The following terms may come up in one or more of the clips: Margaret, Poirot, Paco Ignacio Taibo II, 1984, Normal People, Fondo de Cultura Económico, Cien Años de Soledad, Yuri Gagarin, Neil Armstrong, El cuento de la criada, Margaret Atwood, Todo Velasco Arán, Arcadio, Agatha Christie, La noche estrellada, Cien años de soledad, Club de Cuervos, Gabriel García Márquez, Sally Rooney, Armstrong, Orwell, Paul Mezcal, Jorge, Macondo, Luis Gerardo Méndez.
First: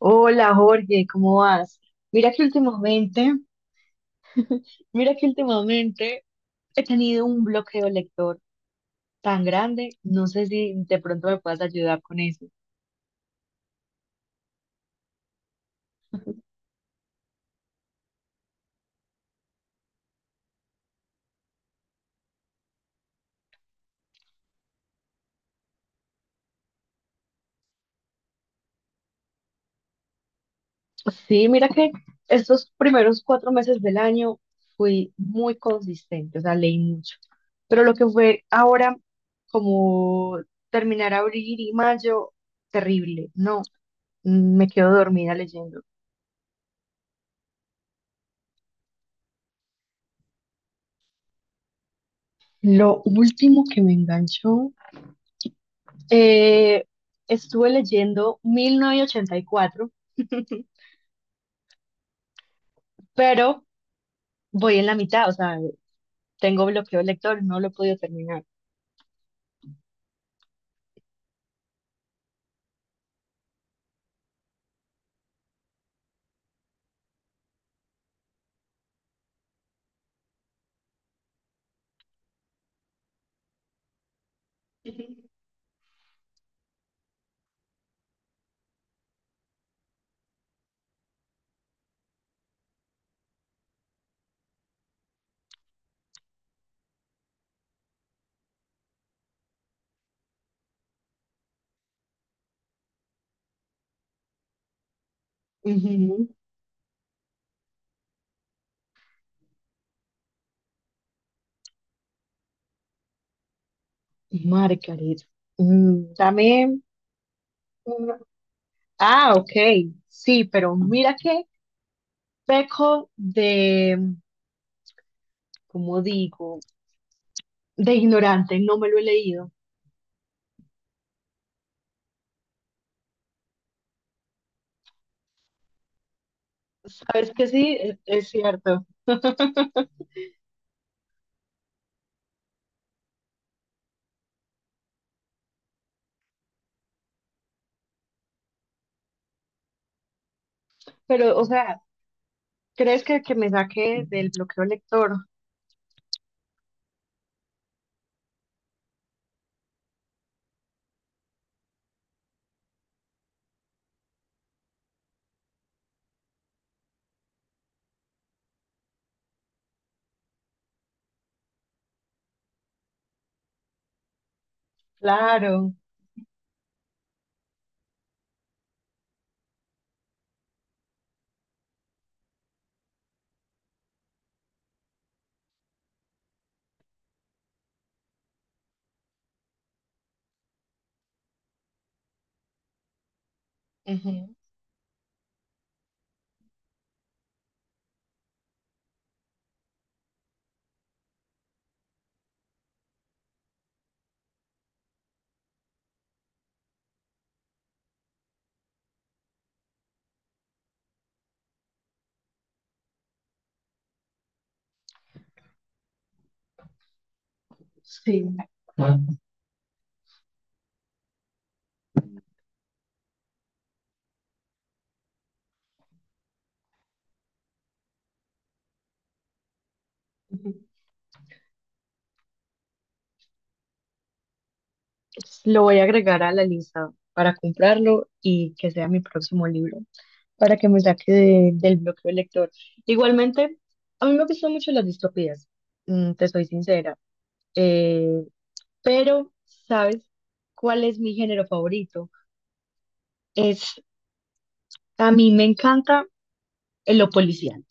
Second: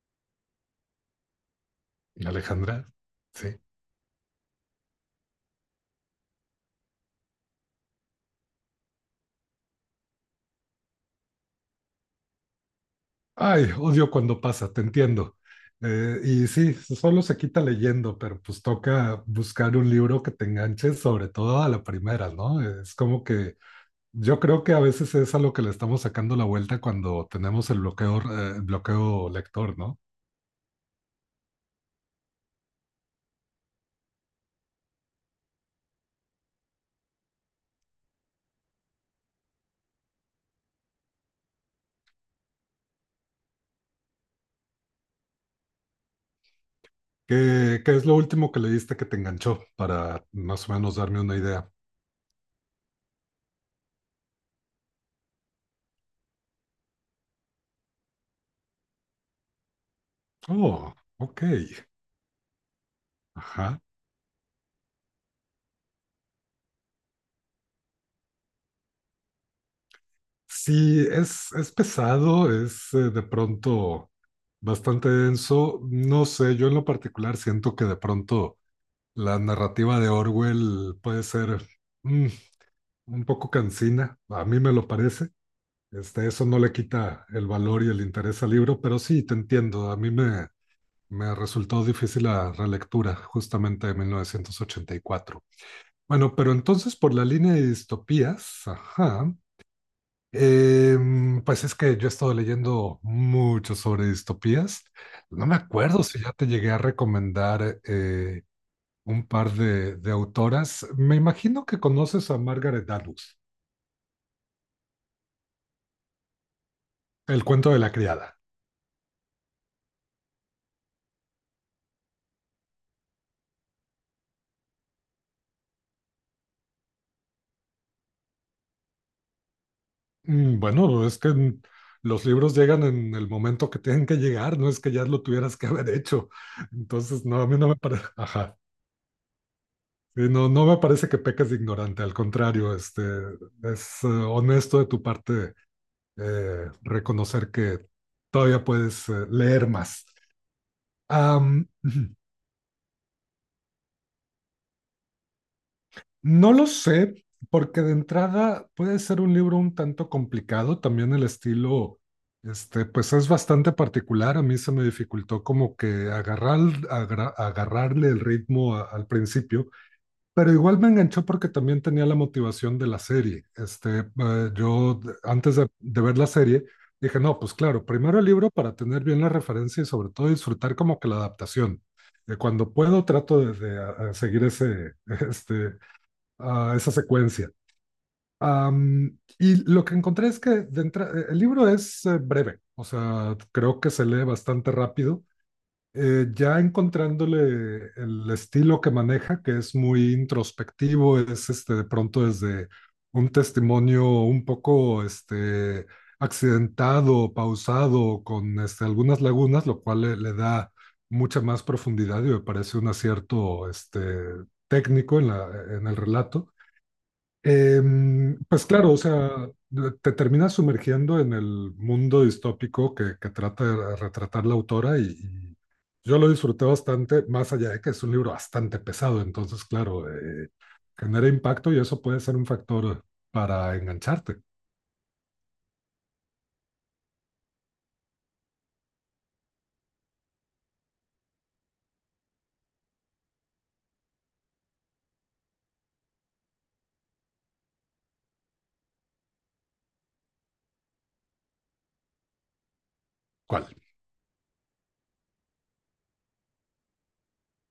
Hola Jorge, ¿cómo vas? Mira que Alejandra, últimamente, sí. mira que últimamente he tenido un bloqueo lector tan grande, no sé si de pronto me puedas ayudar con eso. Ay, odio cuando pasa, te entiendo. Sí, solo se quita leyendo, pero pues toca buscar un libro que te enganche, sobre todo a la primera, ¿no? Es como que yo creo que a veces es a lo que le estamos sacando la vuelta cuando tenemos el bloqueo, bloqueo lector, ¿no? Sí, mira que estos primeros cuatro meses del año fui muy consistente, o sea, leí mucho. Pero lo que fue ahora, como terminar abril y mayo, terrible, no, me quedo dormida leyendo. ¿Qué es lo último que leíste que te enganchó para más o menos darme una idea? Lo último que me enganchó. Eh, Estuve leyendo 1984, Oh, ok. pero Ajá. voy en la mitad, o sea, tengo bloqueo lector, no lo he podido terminar. Sí, es pesado, es de pronto bastante denso. No sé, yo en lo particular siento que de pronto la narrativa de Orwell puede ser mm, un poco cansina, a mí me lo Ujú. parece. Eso no le quita el valor y el interés al libro, pero sí, te entiendo, me resultó difícil la relectura justamente de 1984. Bueno, pero entonces por la línea de distopías, ajá. Pues es que yo he estado leyendo mucho sobre distopías. No me acuerdo si ya te llegué a recomendar un par de autoras. Me imagino que conoces a Margaret Atwood, Ujú, Margaret. Mm, El cuento de la una- criada. Ah, ok. Sí, pero mira qué peco de, ¿cómo digo? De ignorante, no me lo he leído. Bueno, es que los libros llegan en el momento que tienen que llegar, no es que ya lo tuvieras que haber hecho. Entonces, Sabes no, que a mí no sí, me parece, es ajá. cierto. Sí, no, no me parece que peques de ignorante, al contrario, es honesto de tu parte reconocer que todavía puedes leer más. Pero, o Am, sea, ¿crees que me saque del bloqueo lector? no lo sé, porque de entrada puede ser un libro un tanto complicado, también el estilo, pues es bastante particular, a mí se me dificultó como que agarrarle el ritmo al principio. Pero igual me enganchó porque también tenía la motivación de la serie. Yo antes Claro. de ver la serie dije, no, pues claro, primero el libro para tener bien la referencia y sobre todo disfrutar como que la adaptación. Cuando puedo trato de a seguir este, esa secuencia. Y lo que encontré es que el libro es breve, o sea, creo que se lee Ujú. bastante rápido ya encontrándole el estilo que maneja, que es muy introspectivo, de pronto desde un testimonio un poco accidentado, pausado, con algunas lagunas, lo cual le da mucha más profundidad y me parece un acierto técnico en el relato. Sí, Pues claro, o sea, te terminas sumergiendo en el mundo distópico que trata de retratar la autora y yo lo disfruté bastante, más allá de que es un libro bastante pesado, entonces claro, ujú. Genera impacto y eso puede ser un factor para engancharte. Lo voy a agregar a la lista para comprarlo y que sea mi próximo libro, para que me saque del bloqueo lector. Igualmente, a mí me gustan mucho las distopías, mm, te soy sincera, eh, pero ¿sabes cuál es mi género favorito? ¿Cuál? Es, a mí me encanta lo policial.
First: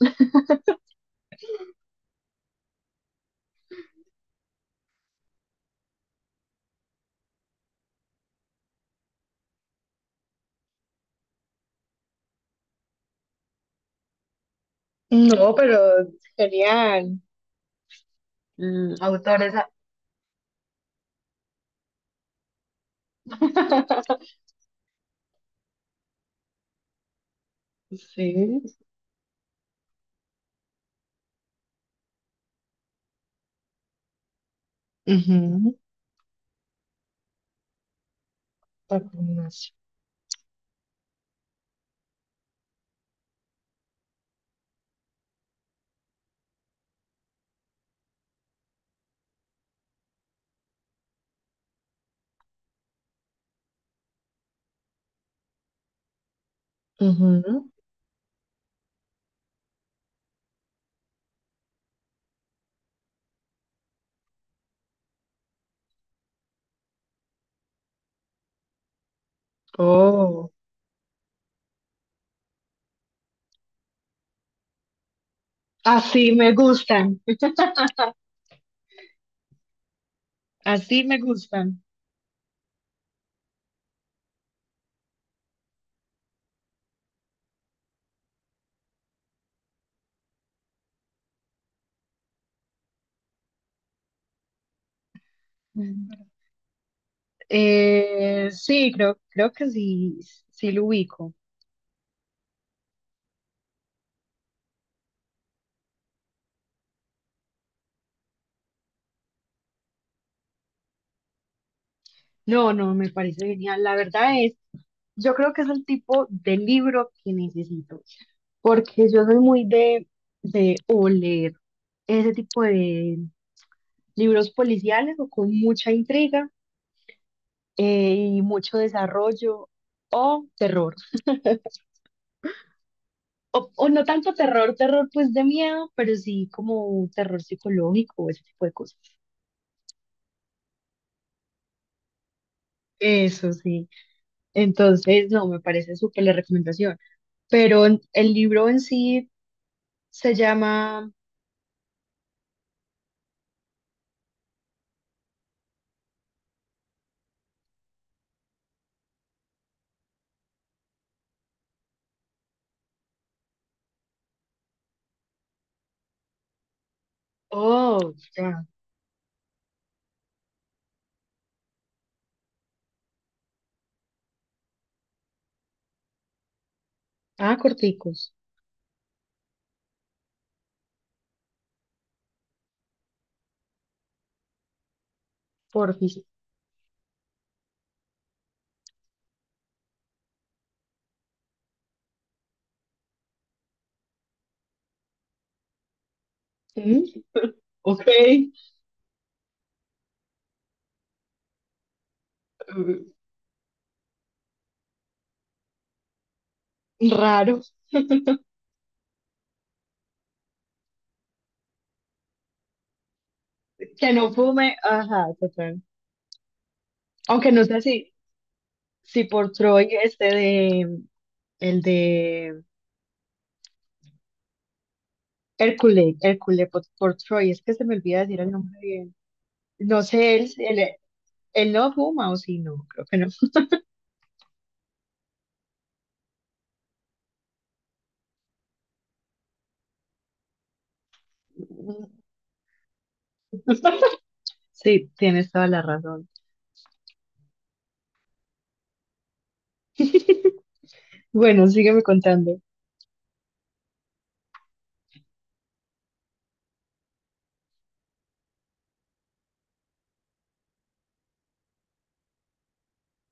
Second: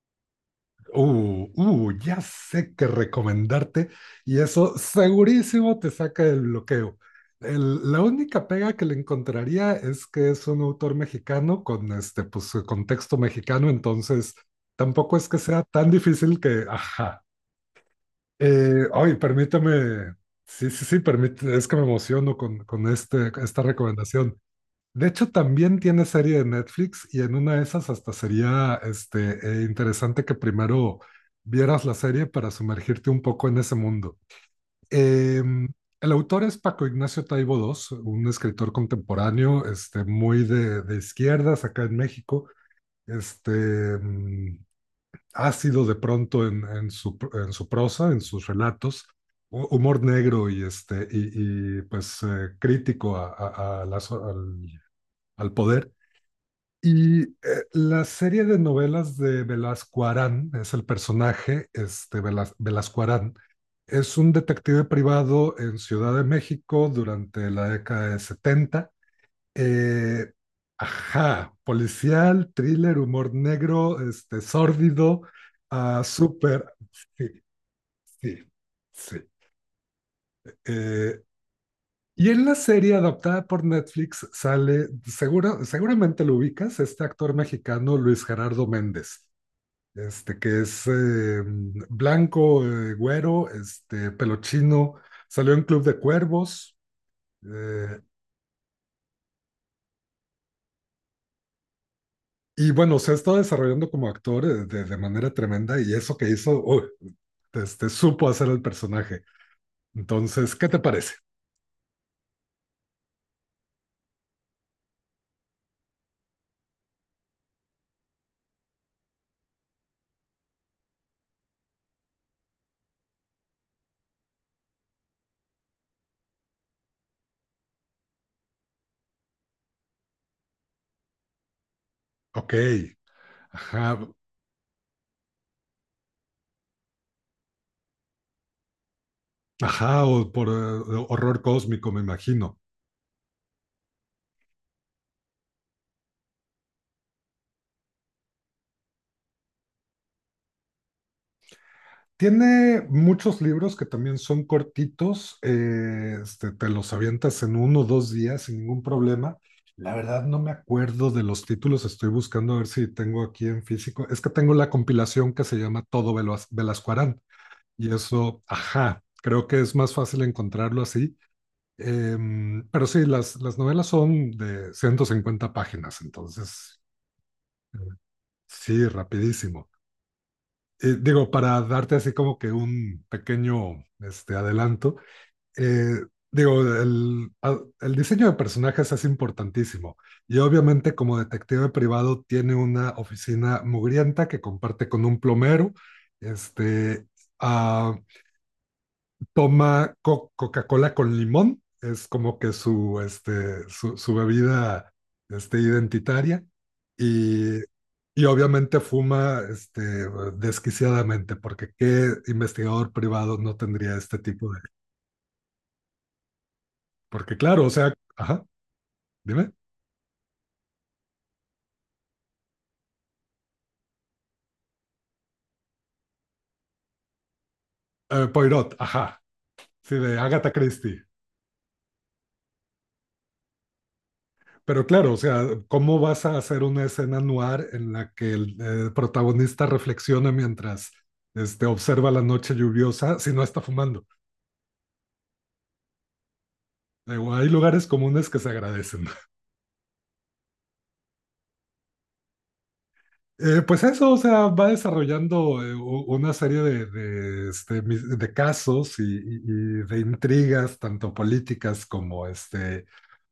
Ya sé que recomendarte y eso segurísimo te saca del bloqueo. La única pega que le encontraría es que es un autor mexicano con pues, contexto mexicano, entonces tampoco es que No, sea pero tan difícil que, serían ajá. Mm, Ay, autores. Ah. permíteme, sí, sí, sí, permíteme, es que me emociono con esta recomendación. De hecho, también tiene serie de Netflix y en una de esas hasta Sí. sería interesante que primero vieras la serie para sumergirte un poco en ese mundo. Eh, Ujú, el autor es Paco Ignacio Taibo II, un escritor contemporáneo, vacunas. Muy de izquierdas acá en México, este, mm, ácido de pronto en su prosa, en sus relatos, humor negro y pues crítico a al al poder. Y Ujú. la serie de novelas de Velasco Arán, es el personaje, este Velasco Arán, es un detective privado en Ciudad de México durante la década de 70. Eh, Oh, ajá, policial, thriller, humor negro, sórdido, ah, así me súper. gustan, Sí, sí, sí. así me Eh, gustan. y en la serie adaptada por Netflix sale, seguramente lo ubicas, este actor mexicano Luis Gerardo Méndez. Este, que es blanco, güero, pelo chino, salió en Club de Mm. Cuervos, eh, Sí, creo que sí, sí lo ubico. y bueno, se ha estado desarrollando como actor de manera tremenda, y eso que hizo, uy, supo hacer el personaje. Entonces, ¿qué te parece? No, no, me parece genial. La verdad es, yo creo que es el tipo de libro que necesito, porque yo soy muy de o leer ese tipo de libros policiales o con mucha intriga, y mucho desarrollo o terror. Ok, O ajá, no tanto terror, terror pues de miedo, pero sí como terror psicológico o ese tipo de cosas. ajá, o por horror cósmico, me imagino. Eso sí. Entonces, no, me parece súper la recomendación. Pero el libro en sí se llama... Tiene muchos libros que también son cortitos, te los avientas en uno o dos días sin ningún problema. La verdad no me acuerdo de los títulos, estoy buscando a ver si tengo aquí en físico. Es que tengo la compilación que se llama Todo Velasco Arán y Oh, eso, ya. ajá, creo que es más fácil encontrarlo así. Pero sí, las novelas son de 150 páginas, entonces, Ah, eh, corticos. sí, rapidísimo digo, para darte así como que un pequeño adelanto, eh, Porfis. digo, el diseño de personajes es importantísimo y obviamente como detective privado tiene una oficina mugrienta que comparte con un plomero, Mm. este, uh, Ok. toma co Coca-Cola con limón, es como que su, Mm. este, su, su bebida identitaria y Raro. y obviamente fuma desquiciadamente, porque qué investigador privado no tendría Que este no tipo de... fume. Ajá, total. Porque Aunque no claro, o sé sea, si, ajá, si dime. por Troy este de... El de Hércules, por Troy, es que se me olvida decir el Poirot, nombre bien. ajá, sí, No de sé, Agatha Christie. él no fuma o sí, no, creo que no. Pero claro, o sea, ¿cómo vas a hacer una escena noir en la que el protagonista reflexiona mientras observa la noche lluviosa si no está fumando? Sí, tienes toda la razón. Digo, hay lugares comunes que se agradecen. Bueno, sígueme contando. Pues eso, o sea, va desarrollando una serie de casos y de intrigas, tanto políticas como este,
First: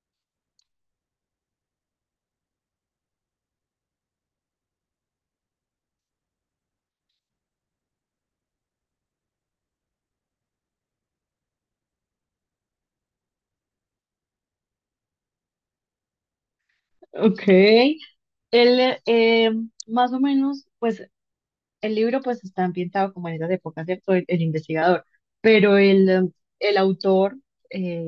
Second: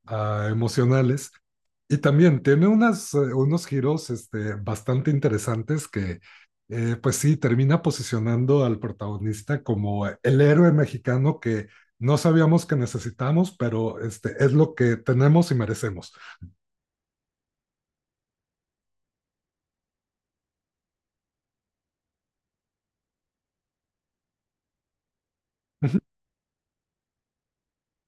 ah, emocionales. Y también tiene unas, unos giros bastante interesantes que pues sí, termina posicionando al protagonista como el héroe mexicano que no sabíamos que necesitamos, pero es lo que tenemos y merecemos. Ok. Él, eh, más o menos, pues el libro pues está ambientado como en esas épocas, ¿cierto? El investigador, pero el autor, eh,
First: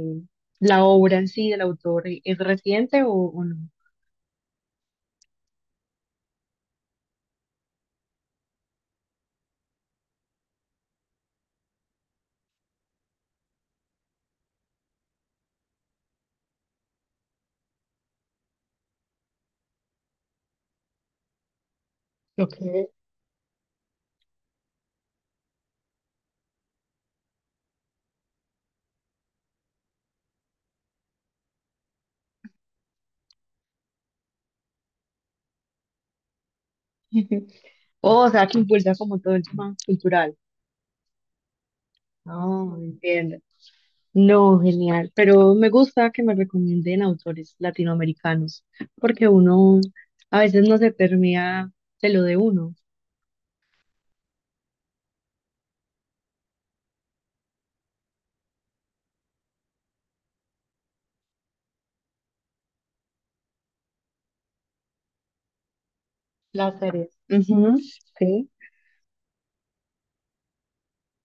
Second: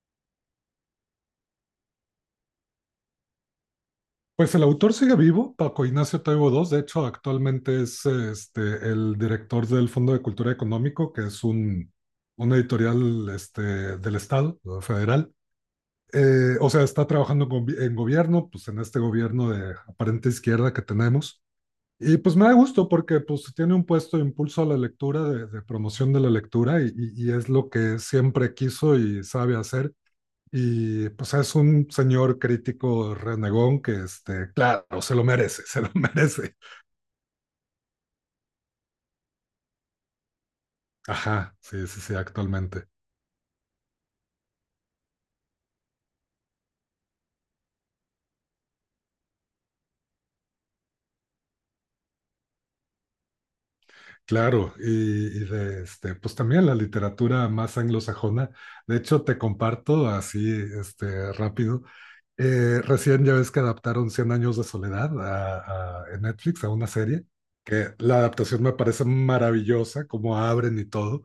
la obra en sí del autor, ¿es reciente o no? Pues el autor sigue vivo, Paco Ignacio Taibo II, de hecho actualmente es el director del Fondo de Cultura Económico, que es una editorial del Estado federal. O sea, está trabajando en gobierno, pues en este gobierno de aparente izquierda que tenemos. Y pues me da Ok. gusto porque pues tiene un puesto de impulso a la lectura, de promoción de la lectura, y es lo que siempre quiso y sabe hacer. Y pues es un señor crítico renegón que, claro, se lo merece, se lo merece. Oh, o sea, que impulsa como todo el tema cultural. Ajá, sí, sí, sí, No, actualmente. entiendo. No, genial. Pero me gusta que me recomienden autores latinoamericanos, porque uno a veces no se permea de lo de uno. Claro, y de pues también la literatura más anglosajona. De hecho, te comparto así, rápido. Recién ya ves que adaptaron Cien años de soledad en Netflix a Las una series. serie, Ujú, que la sí. adaptación me parece maravillosa, como abren y todo,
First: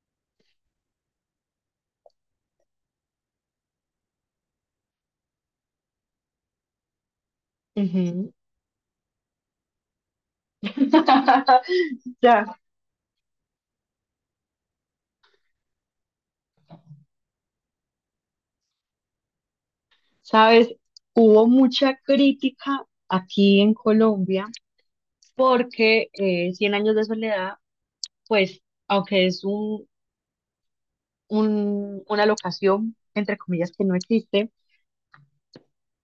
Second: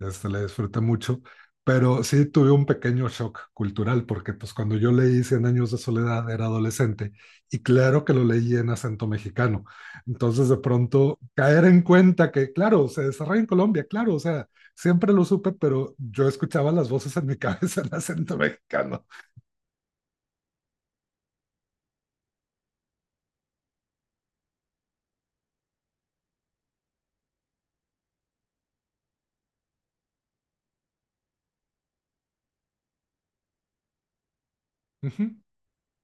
la disfruté mucho, pero sí tuve un pequeño shock cultural, porque pues cuando yo leí Cien años de soledad era adolescente y claro que lo Ujú. leí en acento mexicano, entonces de pronto caer en cuenta Ya, que, claro, se desarrolla en Colombia, claro, o sea, siempre lo supe, pero yo escuchaba las voces en mi cabeza en acento mexicano. sabes, hubo mucha crítica aquí en Colombia porque Cien Años de Soledad, pues, aunque es una locación, entre comillas, que no existe, Ujú.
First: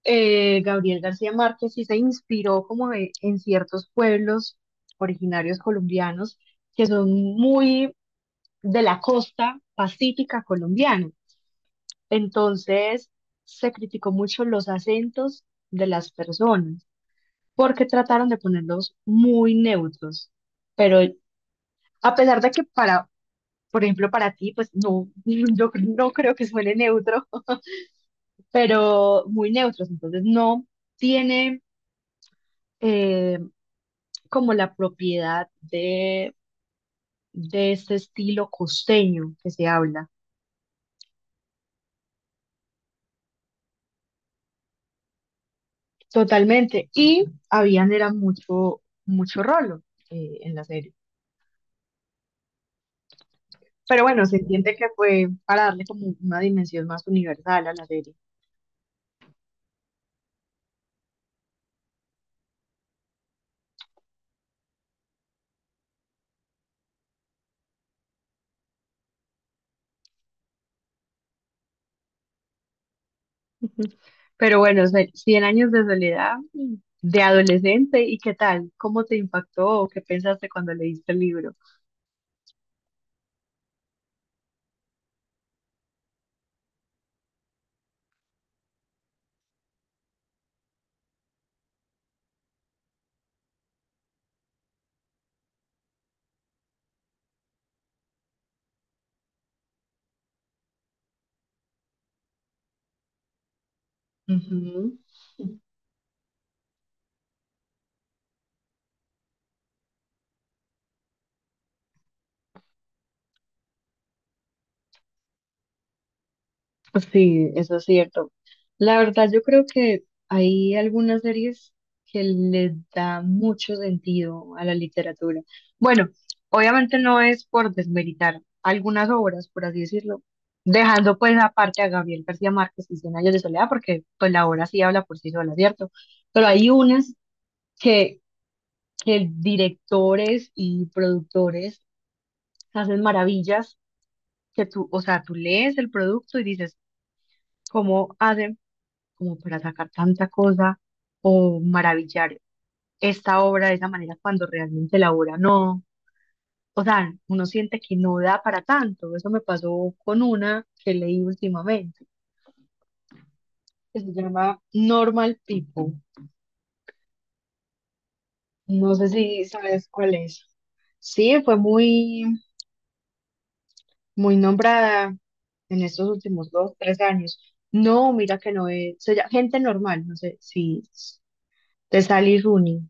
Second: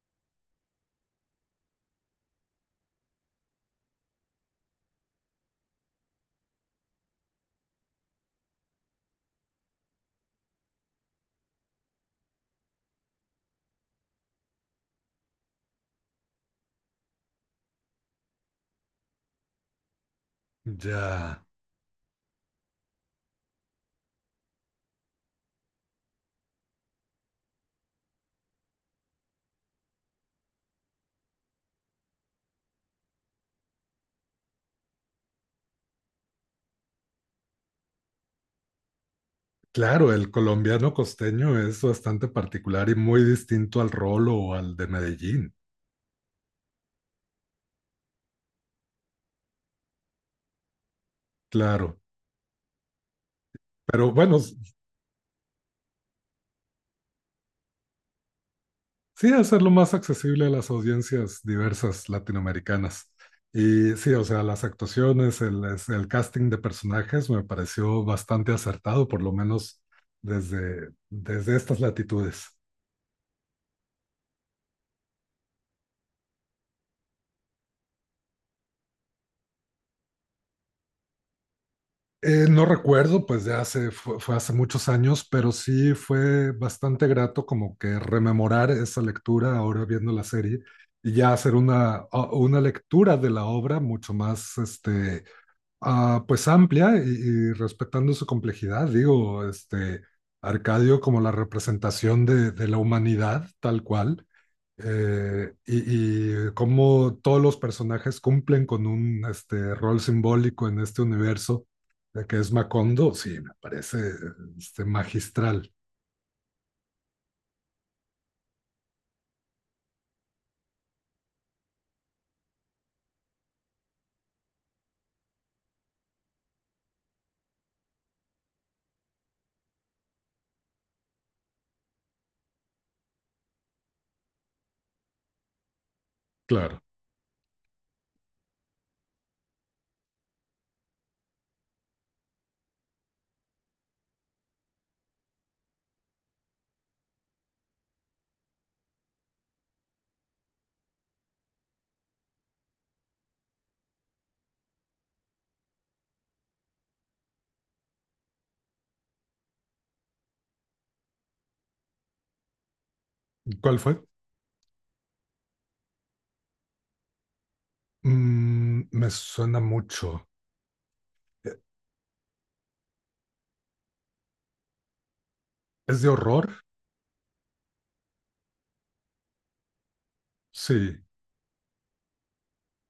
Gabriel García Márquez sí se inspiró como en ciertos pueblos originarios colombianos que son muy de la costa pacífica colombiana. Entonces se criticó mucho los acentos de las personas porque trataron de ponerlos muy neutros. Pero Ya, a pesar de que para, por ejemplo, para ti, pues no, yo no creo que suene neutro, pero muy neutros. Entonces no tiene eh, como la propiedad de este estilo costeño que se habla. claro, el colombiano costeño es bastante particular y muy distinto al rolo o al de Medellín, Totalmente. Y habían era mucho, mucho rolo, en la serie. claro. Pero Pero bueno, bueno, se entiende que fue para darle como una dimensión más universal a la serie. sí hacerlo más accesible a las audiencias diversas latinoamericanas. Y sí, o sea, las actuaciones, el casting de personajes me pareció bastante acertado, por lo menos desde estas latitudes. Pero bueno, 100 años de soledad, mm, de adolescente, ¿y qué tal? ¿Cómo te impactó? ¿Qué pensaste cuando leíste el libro? No recuerdo, pues de hace, fue hace muchos años, pero sí fue bastante grato como que rememorar esa lectura ahora viendo la serie y ya hacer una lectura de la obra mucho más, pues amplia y respetando su complejidad. Digo, Arcadio como la representación de la humanidad tal cual y cómo todos los personajes cumplen con un rol simbólico en este universo, de que es Macondo, sí, me parece magistral. Sí, eso es cierto. La verdad, yo creo que hay algunas series que le da mucho sentido a la literatura. Bueno, obviamente no es por desmeritar algunas obras, por así decirlo, dejando pues aparte a Gabriel García Márquez y Cien años de soledad, porque pues la obra sí habla por sí sola, ¿cierto? Pero hay Claro. unas que, que directores y productores hacen maravillas que tú, o sea, tú lees el producto y dices, ¿cómo hacen? Como para sacar tanta cosa o maravillar esta obra de esa manera cuando realmente la obra no, o sea, uno siente que no da para tanto. Eso me pasó con una que leí últimamente, ¿Cuál que fue? se llama Normal People. Mm, No sé me si suena sabes cuál mucho. es. Sí, fue Eh, muy, muy nombrada en ¿Es estos de últimos horror? dos, tres años. No, mira que no es, se llama Gente Normal, no sé si, Sí. de Sally Rooney,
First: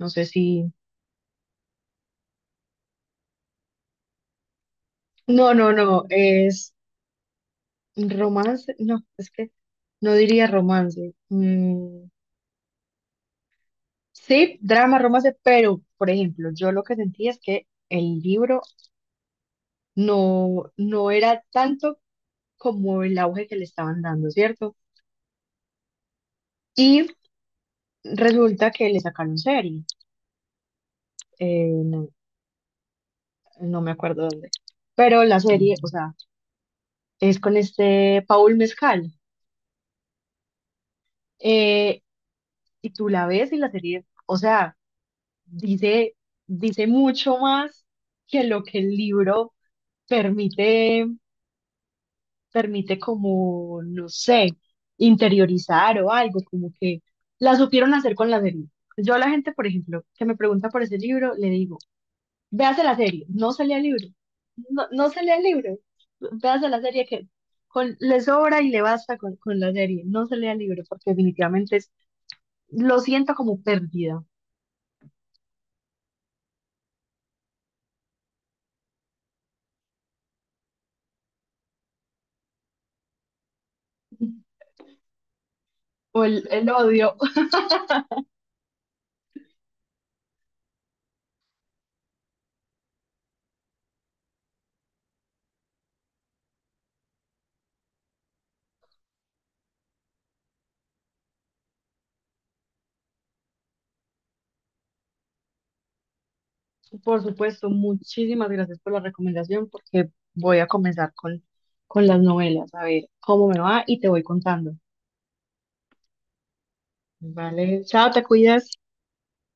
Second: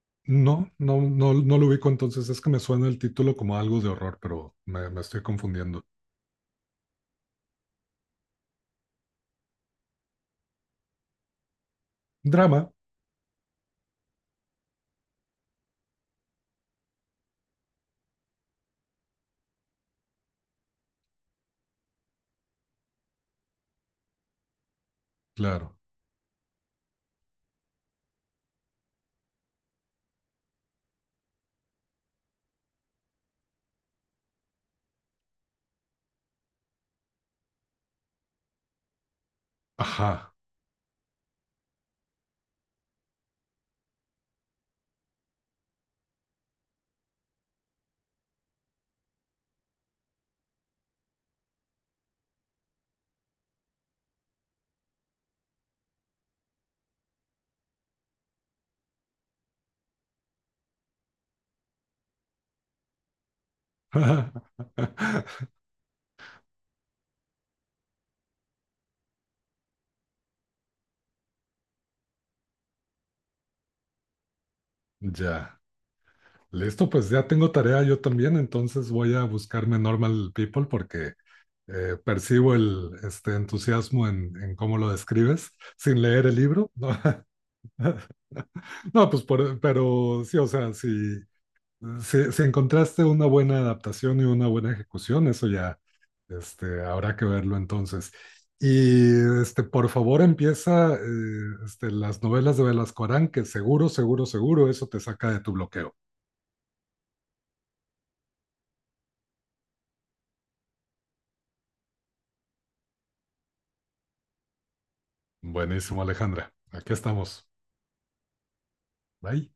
no sé si, No, no, no, no lo ubico entonces. Es que me suena el título como algo de horror, me estoy no, no, confundiendo. no, es Romance, no, es que no diría romance. Mm, Drama, sí, drama, romance, pero, por ejemplo, yo lo que sentía es que el libro no era tanto como el auge que le estaban dando, ¿cierto? Claro. Y resulta que le sacaron serie, no, no me acuerdo dónde, pero la serie, o sea, es con este Paul Mezcal. ajá. eh, y tú la ves y la serie, o sea, dice, dice mucho más que lo que el libro permite, permite como, no sé, interiorizar o algo, como que la supieron hacer con la serie. Yo a la gente, por ejemplo, que me pregunta por ese libro, le digo, véase la serie, no se lea el libro, no, no se lea el libro, véase la serie que con, le sobra y le basta con la serie, no se lea el libro, porque definitivamente es, lo siento como pérdida, Ya. Listo, pues ya tengo tarea yo también, entonces voy a buscarme Normal People porque percibo el entusiasmo en cómo lo describes sin o leer el el libro. odio. No, no, pues pero sí, o sea, si encontraste una buena adaptación y una buena ejecución, eso ya habrá que verlo entonces. Y por favor empieza las novelas de Velasco Arán, que seguro, seguro, seguro eso te saca de tu bloqueo. Por supuesto, muchísimas gracias por la recomendación porque voy a comenzar con las novelas, a ver cómo me va y te voy contando. Buenísimo, Alejandra. Aquí estamos. Vale, chao, te cuidas. Bye.